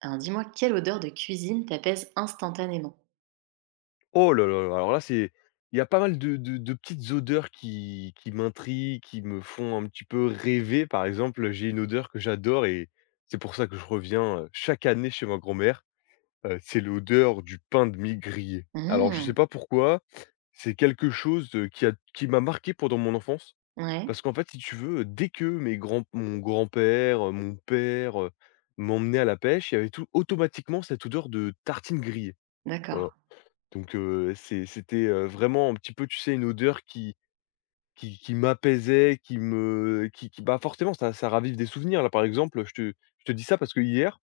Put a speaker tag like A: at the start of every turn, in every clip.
A: Alors dis-moi, quelle odeur de cuisine t'apaise instantanément?
B: Oh là là là, alors là, c'est il y a pas mal de petites odeurs qui m'intriguent, qui me font un petit peu rêver. Par exemple, j'ai une odeur que j'adore et c'est pour ça que je reviens, chaque année chez ma grand-mère, c'est l'odeur du pain de mie grillé. Alors je sais
A: Mmh.
B: pas pourquoi, c'est quelque chose, qui m'a marqué pendant mon enfance.
A: Ouais,
B: Parce qu'en fait, si tu veux, dès que mes grands mon grand-père, mon père, m'emmenaient à la pêche, il y avait tout automatiquement cette odeur de tartine grillée.
A: d'accord,
B: Voilà. Donc c'était, vraiment un petit peu, tu sais, une odeur qui m'apaisait, qui me qui bah, forcément ça ravive des souvenirs là. Par exemple, je te dis ça parce que hier,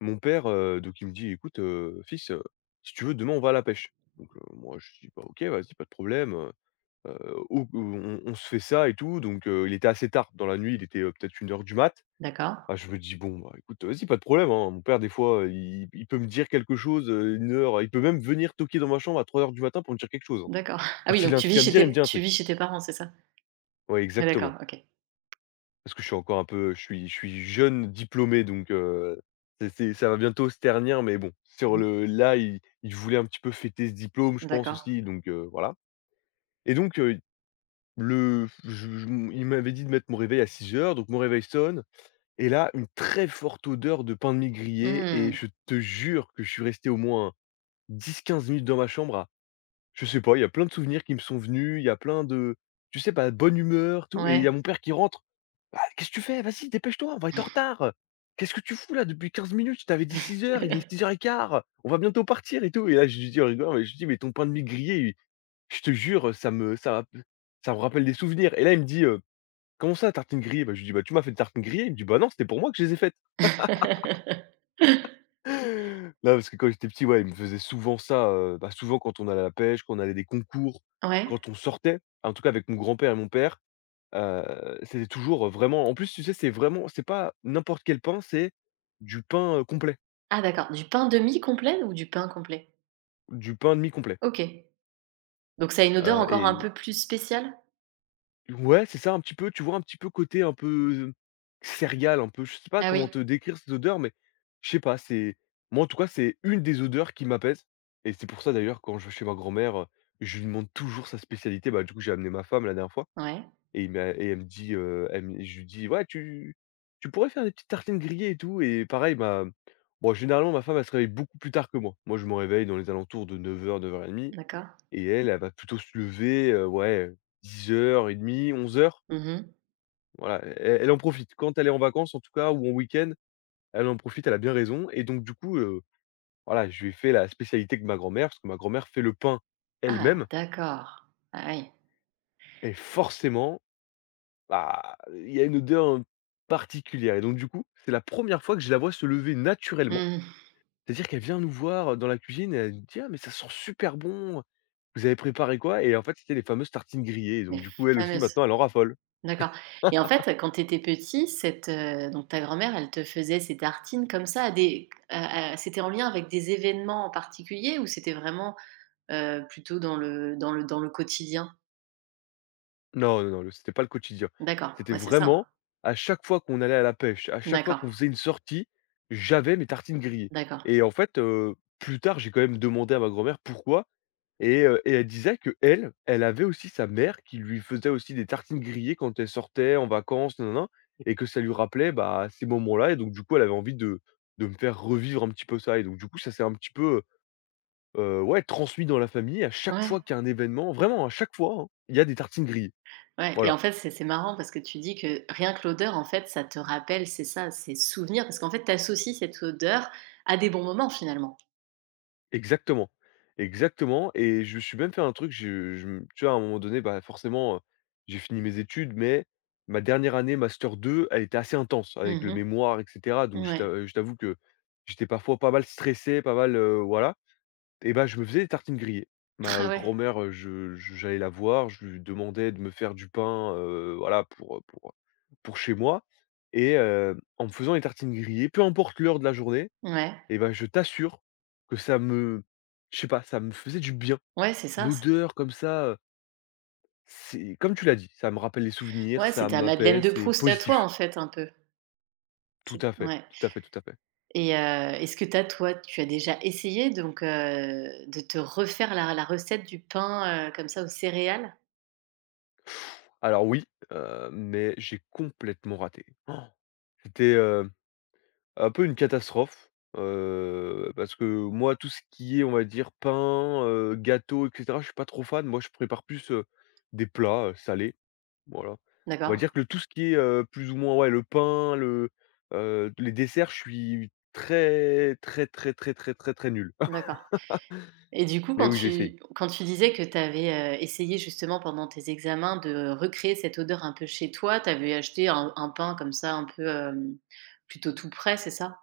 B: mon père, donc il me dit: «Écoute, fils, si tu veux demain on va à la pêche». Donc moi je dis: «Bah, OK, vas-y, pas de problème, au on se fait ça et tout», donc il était assez tard dans la nuit, il était, peut-être 1 heure du mat.
A: d'accord,
B: Ah, je me dis: «Bon, bah, écoute, vas-y, pas de problème, hein». Mon père, des fois, il peut me dire quelque chose, 1 heure, il peut même venir toquer dans ma chambre à 3 heures du matin pour me dire quelque chose, hein.
A: d'accord. Ah oui,
B: Quand il
A: donc
B: a un
A: tu
B: truc
A: vis
B: à me
A: chez
B: dire, il me
A: tes
B: dit un
A: tu
B: truc.
A: vis chez tes parents, c'est ça?
B: Ouais,
A: Ouais,
B: exactement.
A: d'accord, OK.
B: Parce que je suis encore un peu je suis jeune diplômé, donc c'est ça va bientôt se ternir, mais bon, sur le là, il voulait un petit peu fêter ce diplôme, je pense
A: D'accord.
B: aussi, donc voilà, et donc le je, mmh, il m'avait dit de mettre mon réveil à 6 heures. Donc mon réveil sonne. Et là, une très forte odeur de pain de mie grillé, et
A: Mmh.
B: je te jure que je suis resté au moins dix 15 minutes dans ma chambre à, je sais pas, il y a plein de souvenirs qui me sont venus, il y a plein de tu sais pas, bonne humeur, tout, et il
A: Ouais.
B: y a mon père qui rentre: «Ah, qu'est-ce que tu fais? Vas-y, dépêche-toi, on va être en retard. Qu'est-ce que tu fous là depuis 15 minutes? Je t'avais dit 6 heures, il est 6h15, on va bientôt partir et tout», et là, je lui dis en rigolant, mais je lui dis: «Mais ton pain de mie grillé, je te jure, ça me rappelle des souvenirs», et là, il me dit: «Comment ça, tartines grillées?» Bah, je lui dis: «Bah, tu m'as fait une tartines grillées». Il me dit: «Bah non, c'était pour moi que je les ai faites». Non, parce que quand j'étais petit, ouais, il me faisait souvent ça, bah, souvent quand on allait à la pêche, quand on allait à des concours,
A: Ouais.
B: quand on sortait, en tout cas avec mon grand-père et mon père, c'était toujours, vraiment, en plus, tu sais, c'est pas n'importe quel pain, c'est du pain, complet,
A: Ah d'accord, du pain demi complet ou du pain complet?
B: du pain demi complet,
A: OK. Donc ça a une odeur
B: heu
A: encore un
B: et
A: peu plus spéciale?
B: Ouais, c'est ça, un petit peu, tu vois, un petit peu côté un peu céréales, un peu, je sais pas
A: Ah
B: comment
A: oui.
B: te décrire cette odeur, mais je sais pas, c'est moi en tout cas, c'est une des odeurs qui m'apaise. Et c'est pour ça d'ailleurs, quand je vais chez ma grand-mère, je lui demande toujours sa spécialité. Bah, du coup, j'ai amené ma femme la dernière fois,
A: Ouais,
B: et il m'a et elle me dit, elle me je lui dis: «Ouais, tu pourrais faire des petites tartines grillées et tout», et pareil, ma bon, généralement, ma femme, elle se réveille beaucoup plus tard que moi. Moi, je me réveille dans les alentours de 9h-9h30,
A: d'accord.
B: et elle, elle va plutôt se lever, ouais, 10h30, 11h,
A: Mmh.
B: voilà. E elle en profite. Quand elle est en vacances, en tout cas, ou en week-end, elle en profite, elle a bien raison, et donc du coup, voilà, je lui ai fait la spécialité de ma grand-mère, parce que ma grand-mère fait le pain
A: Ah
B: elle-même,
A: d'accord. Ah oui.
B: et forcément, bah, il y a une odeur, particulière, et donc du coup, c'est la première fois que je la vois se lever naturellement.
A: Mmh.
B: C'est-à-dire qu'elle vient nous voir dans la cuisine et elle nous dit: «Ah mais ça sent super bon, vous avez préparé quoi?», et en fait, c'était les fameuses tartines grillées, et donc
A: Les
B: du coup, elle aussi
A: fameuses.
B: maintenant, elle en raffole.
A: D'accord, et en fait, quand tu étais petit, cette, donc ta grand-mère, elle te faisait ces tartines comme ça à des à c'était en lien avec des événements en particulier, ou c'était vraiment, plutôt dans le quotidien?
B: Non, non, non, le c'était pas le quotidien.
A: D'accord,
B: C'était
A: ouais, c'est
B: vraiment
A: ça.
B: à chaque fois qu'on allait à la pêche, à chaque fois
A: D'accord,
B: qu'on faisait une sortie, j'avais mes tartines grillées,
A: d'accord.
B: et en fait, plus tard, j'ai quand même demandé à ma grand-mère pourquoi. Et elle disait que elle avait aussi sa mère qui lui faisait aussi des tartines grillées quand elle sortait en vacances, nin nin et que ça lui rappelait, bah, ces moments-là, et donc du coup, elle avait envie de me faire revivre un petit peu ça, et donc du coup, ça s'est un petit peu, ouais, transmis dans la famille. À chaque
A: Ouais,
B: fois qu'il y a un événement, vraiment à chaque fois, hein, il y a des tartines grillées.
A: ouais, et
B: Voilà.
A: en fait, c'est marrant parce que tu dis que rien que l'odeur, en fait, ça te rappelle, c'est ça, ces souvenirs, parce qu'en fait, tu associes cette odeur à des bons moments, finalement?
B: Exactement, exactement, et je me suis même fait un truc, je me tu vois, à un moment donné, bah, forcément, j'ai fini mes études, mais ma dernière année master 2, elle était assez intense avec le
A: Mmh.
B: mémoire et cetera, donc
A: Ouais.
B: je t'avoue que j'étais parfois pas mal stressé, pas mal, voilà, et bah, je me faisais des tartines grillées. Ma
A: Ah ouais.
B: grand-mère, je j'allais la voir, je lui demandais de me faire du pain, voilà, pour, chez moi, et en me faisant des tartines grillées, peu importe l'heure de la journée,
A: Ouais.
B: et ben je t'assure que ça me je sais pas, ça me faisait du bien.
A: Ouais, c'est ça, c
B: L'odeur comme ça, c'est comme tu l'as dit, ça me rappelle les souvenirs,
A: ouais,
B: ça
A: c'était à Madeleine
B: m'apaise,
A: de
B: c'est
A: Proust à toi,
B: positif.
A: en fait, un peu?
B: Tout
A: C'est
B: à fait,
A: ouais,
B: tout à fait, tout à fait.
A: et est-ce que tu as toi, tu as déjà essayé donc de te refaire la recette du pain, comme ça aux céréales?
B: Alors oui, mais j'ai complètement raté. Oh. C'était, un peu une catastrophe, parce que moi, tout ce qui est, on va dire, pain, gâteau et cetera, je suis pas trop fan. Moi, je prépare plus, des plats, salés. Voilà. On va
A: D'accord,
B: dire que le tout ce qui est, plus ou moins, ouais, le pain, les desserts, je suis très, très, très, très, très, très, très nul.
A: d'accord, et du coup,
B: Mais oui, j'ai essayé.
A: quand tu disais que tu avais, essayé justement pendant tes examens de recréer cette odeur un peu chez toi, tu avais acheté un pain comme ça un peu, plutôt tout prêt, c'est ça?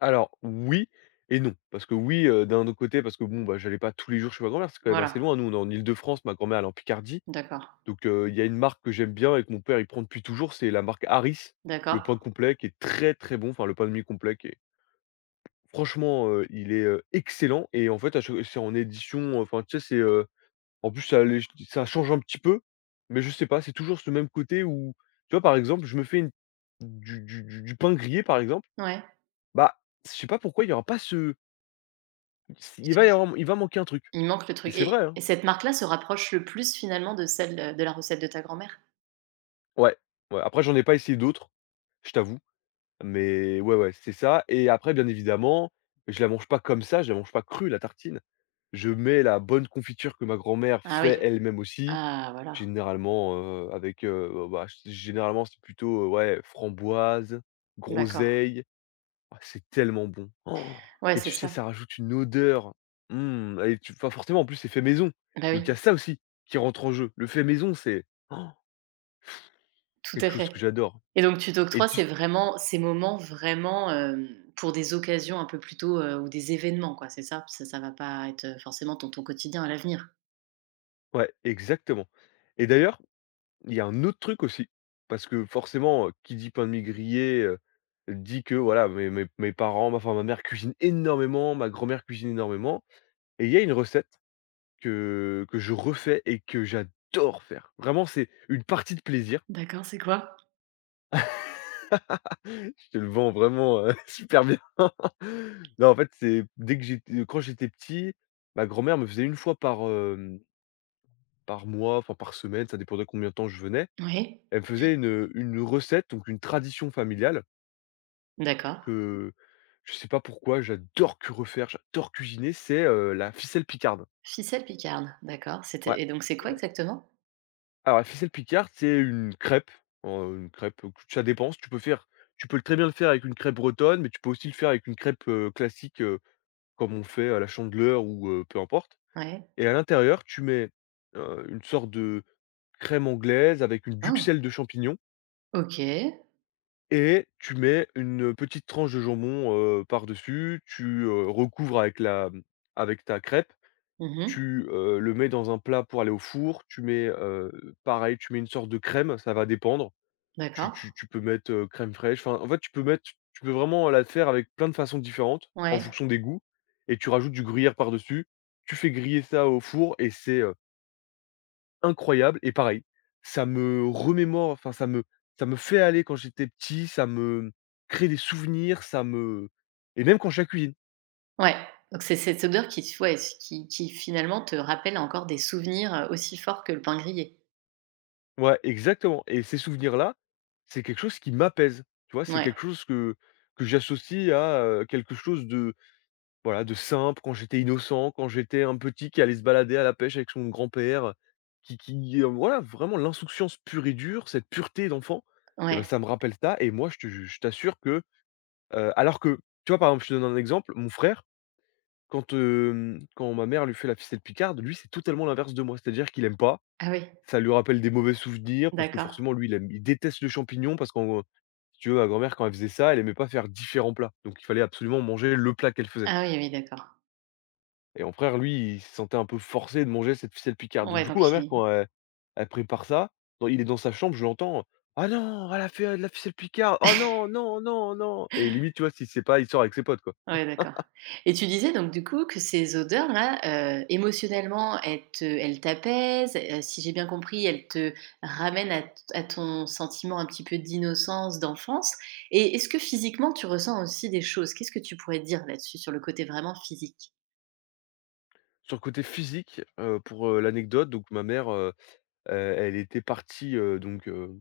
B: Alors oui et non, parce que oui, d'un autre côté, parce que bon, bah, j'allais pas tous les jours chez ma grand-mère, c'est quand même assez
A: Voilà,
B: loin. Nous, on est en Île-de-France, ma grand-mère, elle est en Picardie,
A: d'accord,
B: donc il y a une marque que j'aime bien et que mon père, il prend depuis toujours, c'est la marque Harris, le
A: d'accord.
B: pain complet qui est très, très bon, enfin le pain de mie complet qui est franchement, il est, excellent, et en fait, à chaque c'est en édition, enfin, tu sais. En plus, ça change un petit peu, mais je sais pas, c'est toujours ce même côté où, tu vois, par exemple, je me fais une du pain grillé, par exemple,
A: Ouais,
B: bah, je sais pas pourquoi il y aura pas ce si, il va manquer un truc,
A: il manque le
B: et
A: truc,
B: c'est vrai, hein.
A: et cette marque-là se rapproche le plus finalement de celle, de la recette de ta grand-mère?
B: Ouais, ouais, après j'en ai pas essayé d'autres, je t'avoue, mais ouais, ouais, c'est ça, et après, bien évidemment, je la mange pas comme ça, je la mange pas crue, la tartine. Je mets la bonne confiture que ma grand-mère
A: Ah oui,
B: fait elle-même aussi.
A: ah voilà.
B: Généralement, avec, bah, c généralement, c'est plutôt, ouais, framboise,
A: D'accord.
B: groseille. Ah, c'est tellement bon. Oh.
A: Ouais,
B: Et
A: c'est
B: tu sais,
A: ça.
B: ça rajoute une odeur. Mmh, et tu enfin, forcément, en plus, c'est fait maison.
A: Bah,
B: Donc il
A: oui,
B: y a ça aussi qui rentre en jeu. Le fait maison, c'est, oh,
A: tout
B: quelque
A: à
B: chose que
A: fait,
B: j'adore.
A: et donc tu
B: Et
A: t'octroies,
B: tu
A: c'est vraiment ces moments vraiment, pour des occasions un peu plutôt, ou des événements quoi, c'est ça? Ça va pas être, forcément ton quotidien à l'avenir?
B: ouais, exactement. Et d'ailleurs, il y a un autre truc aussi, parce que forcément, qui dit pain de mie grillé, dit que voilà, mes parents, enfin, ma mère cuisine énormément, ma grand-mère cuisine énormément. Et il y a une recette que je refais et que j'adore faire. Vraiment, c'est une partie de plaisir.
A: D'accord, c'est quoi?
B: Je te le vends vraiment, super bien. Non, en fait, c'est dès que j'étais quand j'étais petit, ma grand-mère me faisait une fois par mois, enfin par semaine, ça dépendait combien de temps je venais.
A: Oui,
B: Elle me faisait une recette, donc une tradition familiale
A: d'accord.
B: que je sais pas pourquoi, j'adore que refaire, j'adore cuisiner, c'est, la ficelle picarde.
A: Ficelle picarde, d'accord,
B: Ouais.
A: c'était, et donc c'est quoi exactement?
B: Alors la ficelle picarde, c'est une crêpe, ça dépend, si tu peux faire tu peux très bien le faire avec une crêpe bretonne, mais tu peux aussi le faire avec une crêpe, classique, comme on fait à la Chandeleur ou peu importe.
A: Ouais.
B: Et à l'intérieur, tu mets, une sorte de crème anglaise avec une
A: Ah!
B: duxelle de champignons
A: OK.
B: et tu mets une petite tranche de jambon, par-dessus. Tu recouvres avec avec ta crêpe.
A: Mmh.
B: Tu le mets dans un plat pour aller au four. Tu mets, pareil, tu mets une sorte de crème, ça va dépendre. Tu
A: D'accord.
B: tu tu peux mettre, crème fraîche, enfin, en fait, tu peux vraiment la faire avec plein de façons différentes, en
A: Ouais.
B: fonction des goûts, et tu rajoutes du gruyère par-dessus. Tu fais griller ça au four et c'est, incroyable. Et pareil, ça me remémore, enfin, ça me fait aller quand j'étais petit, ça me crée des souvenirs, ça me, et même quand je la cuisine.
A: Ouais, donc c'est cette odeur qui, ouais, qui finalement te rappelle encore des souvenirs, aussi forts que le pain grillé?
B: Ouais, exactement. Et ces souvenirs-là, c'est quelque chose qui m'apaise, tu vois? C'est
A: Ouais,
B: quelque chose que j'associe à, quelque chose de, voilà, de simple, quand j'étais innocent, quand j'étais un petit qui allait se balader à la pêche avec son grand-père, voilà, vraiment l'insouciance pure et dure, cette pureté d'enfant, et ben
A: ouais.
B: ça me rappelle ça. Et moi, je t'assure que, alors que, tu vois, par exemple, je te donne un exemple, mon frère, quand ma mère lui fait la ficelle picarde, lui, c'est totalement l'inverse de moi. C'est-à-dire qu'il aime pas,
A: Ah oui.
B: ça lui rappelle des mauvais souvenirs, parce que
A: D'accord.
B: forcément lui, il déteste le champignon, parce qu'en, si tu veux, ma grand-mère, quand elle faisait ça, elle aimait pas faire différents plats. Donc il fallait absolument manger le plat qu'elle faisait.
A: Ah oui, oui, d'accord.
B: Et mon frère, lui, il se sentait un peu forcé de manger cette ficelle picarde. Donc
A: Ouais,
B: du coup, ma
A: donc
B: mère,
A: il,
B: quand elle elle prépare ça, quand il est dans sa chambre, je l'entends: «Ah non, elle a fait, de la ficelle picarde. Oh non, non, non, non!» Et limite, tu vois, s'il sait pas, il sort avec ses potes, quoi.
A: ouais, d'accord. Et tu disais donc du coup que ces odeurs-là, émotionnellement, elles te elles t'apaisent, si j'ai bien compris, elles te ramènent à t à ton sentiment un petit peu d'innocence, d'enfance, et est-ce que physiquement tu ressens aussi des choses? Qu'est-ce que tu pourrais dire là-dessus, sur le côté vraiment physique?
B: Sur le côté physique, pour, l'anecdote, donc ma mère, elle était partie, heu, donc heu,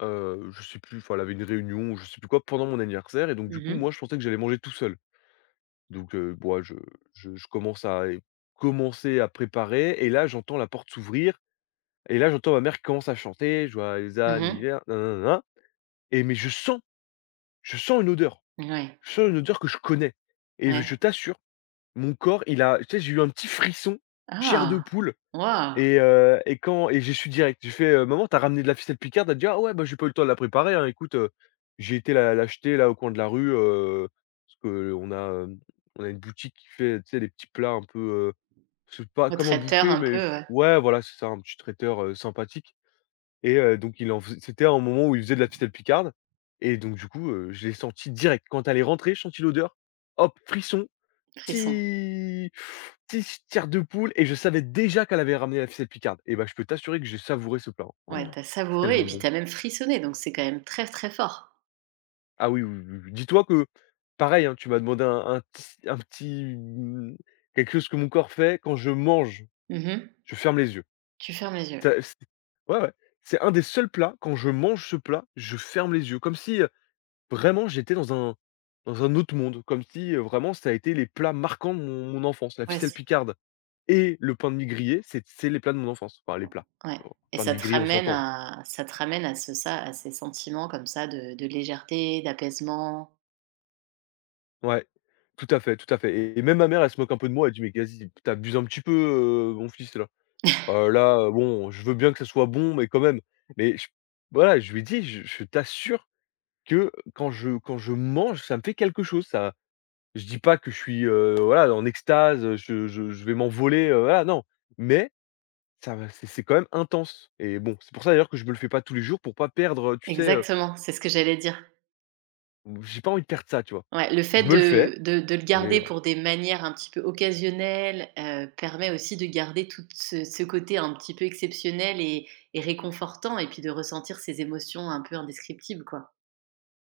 B: heu, je sais plus, enfin, elle avait une réunion je sais plus quoi pendant mon anniversaire, et donc du coup,
A: Mhm,
B: moi, je pensais que j'allais manger tout seul. Donc bon, ouais, je commence à commencer à préparer. Et là, j'entends la porte s'ouvrir. Et là, j'entends ma mère qui commence à chanter, je vois les
A: mhm.
B: anniversaires, nananana, et mais je sens une odeur.
A: Ouais,
B: Je sens une odeur que je connais, et je
A: ouais.
B: t'assure, mon corps, il a tu sais, j'ai eu un petit frisson, chair de
A: Ah!
B: poule.
A: Waouh!
B: Et quand, et j'ai su direct. J'ai fait, «Maman, t'as ramené de la ficelle picarde?» Elle dit: «Ah ouais, bah, j'ai pas eu le temps de la préparer, hein, écoute, j'ai été la l'acheter là au coin de la rue, parce qu'on a, on a une boutique qui fait, tu sais, les petits plats un peu, c'est pas comme
A: Votre
B: un
A: hauteur
B: boucher
A: un
B: mais
A: peu,
B: ch».
A: ouais,
B: Ouais, voilà, c'est ça, un petit traiteur, sympathique. Et donc il en fais c'était un moment où il faisait de la petite picarde. Et donc du coup, je l'ai senti direct. Quand elle est rentrée, je sentis l'odeur, hop, frisson,
A: frisson.
B: petit petit s de poule, et je savais déjà qu'elle avait ramené la ficelle picarde. Et bah, je peux t'assurer que j'ai savouré ce plat, hein.
A: Ouais,
B: Oh,
A: t'as
B: c'est
A: savouré
B: tellement
A: et puis
B: bon.
A: t'as même frissonné, donc c'est quand même très, très fort.
B: Ah oui, oui, oui, oui. Dis-toi que pareil, hein, tu m'as demandé un petit un petit, mmh, quelque chose que mon corps fait, quand je mange,
A: Mmh mh.
B: je ferme les yeux.
A: Tu fermes les yeux.
B: Ça c'est, ouais, ouais, c'est un des seuls plats, quand je mange ce plat, je ferme les yeux comme si, vraiment, j'étais dans un, autre monde, comme si, vraiment ça a été les plats marquants de mon enfance. La
A: Ouais,
B: ficelle
A: c
B: picarde et le pain de mie grillé, c'est les plats de mon enfance. Enfin les plats,
A: ouais,
B: heu,
A: et
B: pain de
A: ça
B: mie
A: te
B: grillé, on
A: ramène
B: s'entend.
A: à ça te ramène à ce ça à ces sentiments comme ça de légèreté, d'apaisement.
B: Ouais, tout à fait, tout à fait. Et même ma mère, elle se moque un peu de moi, elle dit: «Mais vas-y, tu un petit peu, mon fils là. Là, bon, je veux bien que ça soit bon, mais quand même». Mais je, voilà, je lui ai dit: «Je t'assure que quand je mange, ça me fait quelque chose, ça». Je dis pas que je suis, voilà, en extase, je vais m'envoler, voilà, non. Mais ça va c'est quand même intense. Et bon, c'est pour ça d'ailleurs que je me le fais pas tous les jours, pour pas perdre, tu sais,
A: Exactement, c'est ce que j'allais dire.
B: j'ai pas envie de perdre ça, tu vois?
A: Ouais, le fait
B: Je me le fais,
A: de de le
B: mais
A: garder
B: voilà.
A: pour des manières un petit peu occasionnelles, permet aussi de garder tout ce côté un petit peu exceptionnel, et réconfortant, et puis de ressentir ces émotions un peu indescriptibles, quoi.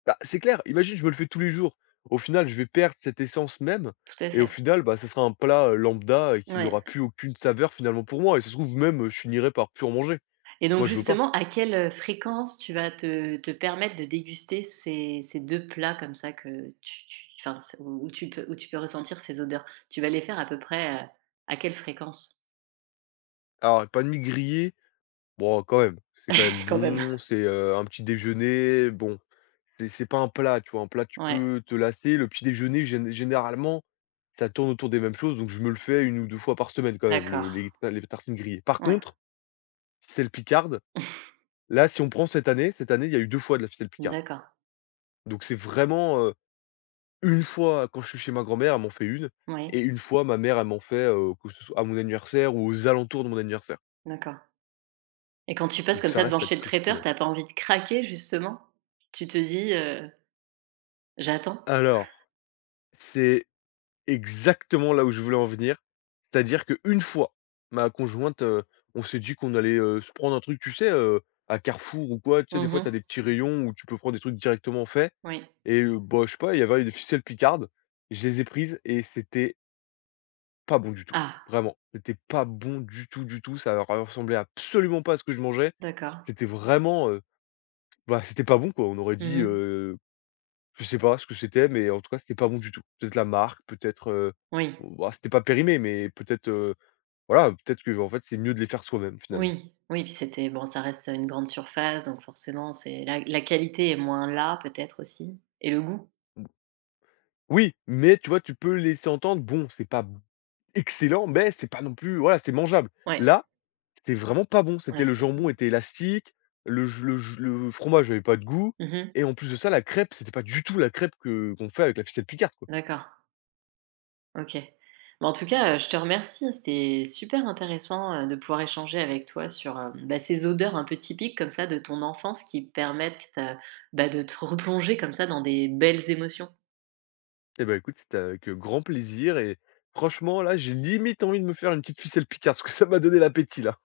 B: Bah, c'est clair, imagine, je me le fais tous les jours. Au final, je vais perdre cette essence même,
A: Tout à
B: et au
A: fait.
B: final, bah, ça sera un plat, lambda, et qui n'aura
A: Ouais.
B: plus aucune saveur finalement pour moi, et ça se trouve même, je finirai par plus en manger.
A: Et donc
B: Moi, je veux pas.
A: justement, à quelle, fréquence tu vas te permettre de déguster ces 2 plats comme ça que tu enfin c où où tu peux ressentir ces odeurs? Tu vas les faire à peu près, à quelle fréquence?
B: Alors, les panini grillé, bon, quand même, c'est quand même
A: Quand même.
B: bon, c'est, un petit déjeuner, bon. C'est pas un plat, tu vois? Un plat, tu
A: Ouais,
B: peux te lasser. Le petit déjeuner, généralement, ça tourne autour des mêmes choses, donc je me le fais une ou 2 fois par semaine quand même, le
A: d'accord.
B: les ta les tartines grillées. Par
A: Ouais.
B: contre, ficelle picarde, là, si on prend cette année, il y a eu 2 fois de la ficelle picarde.
A: D'accord.
B: Donc c'est vraiment, une fois quand je suis chez ma grand-mère, elle m'en fait une,
A: Oui,
B: et une fois ma mère, elle m'en fait, que ce soit à mon anniversaire ou aux alentours de mon anniversaire.
A: d'accord. Et quand tu passes
B: Donc
A: comme
B: ça
A: ça devant
B: reste à
A: chez le
B: titre
A: traiteur,
B: exceptionnel.
A: t'as pas envie de craquer justement? Tu te dis, «J'attends».
B: Alors, c'est, exactement là où je voulais en venir. C'est-à-dire qu'une fois, ma conjointe, on s'est dit qu'on allait, se prendre un truc, tu sais, à Carrefour ou quoi, tu sais, des fois, tu
A: Mmh.
B: as des petits rayons où tu peux prendre des trucs directement faits.
A: Oui.
B: Et bah, je sais pas, il y avait des ficelles picardes. Je les ai prises et c'était pas bon du tout,
A: Ah
B: vraiment. C'était pas bon du tout, du tout. Ça ressemblait absolument pas à ce que je mangeais.
A: d'accord.
B: C'était vraiment, bah, c'était pas bon, quoi. On aurait dit,
A: Mmh.
B: je sais pas ce que c'était, mais en tout cas, c'était pas bon du tout. Peut-être la marque, peut-être,
A: Oui.
B: bah, c'était pas périmé, mais peut-être, voilà, peut-être que en fait, c'est mieux de les faire soi-même finalement.
A: Oui, oui, puis c'était bon, ça reste une grande surface, donc forcément, c'est la qualité est moins là, peut-être aussi, et le goût?
B: Oui, mais tu vois, tu peux laisser entendre: «Bon, c'est pas excellent, mais c'est pas non plus, voilà, c'est mangeable».
A: Ouais,
B: Là, c'était vraiment pas bon. C'était
A: ouais,
B: le
A: c'était pas,
B: jambon était élastique, le fromage avait pas de goût,
A: mmh,
B: et en plus de ça, la crêpe, c'était pas du tout la crêpe que qu'on fait avec la ficelle Picard.
A: d'accord, OK. Mais en tout cas, je te remercie, hein, c'était super intéressant, de pouvoir échanger avec toi sur, bah, ces odeurs un peu typiques comme ça de ton enfance qui permettent, bah, de te replonger comme ça dans des belles émotions.
B: Eh ben écoute, c'était avec grand plaisir, et franchement là, j'ai limite envie de me faire une petite ficelle picarde, parce que ça m'a donné l'appétit là.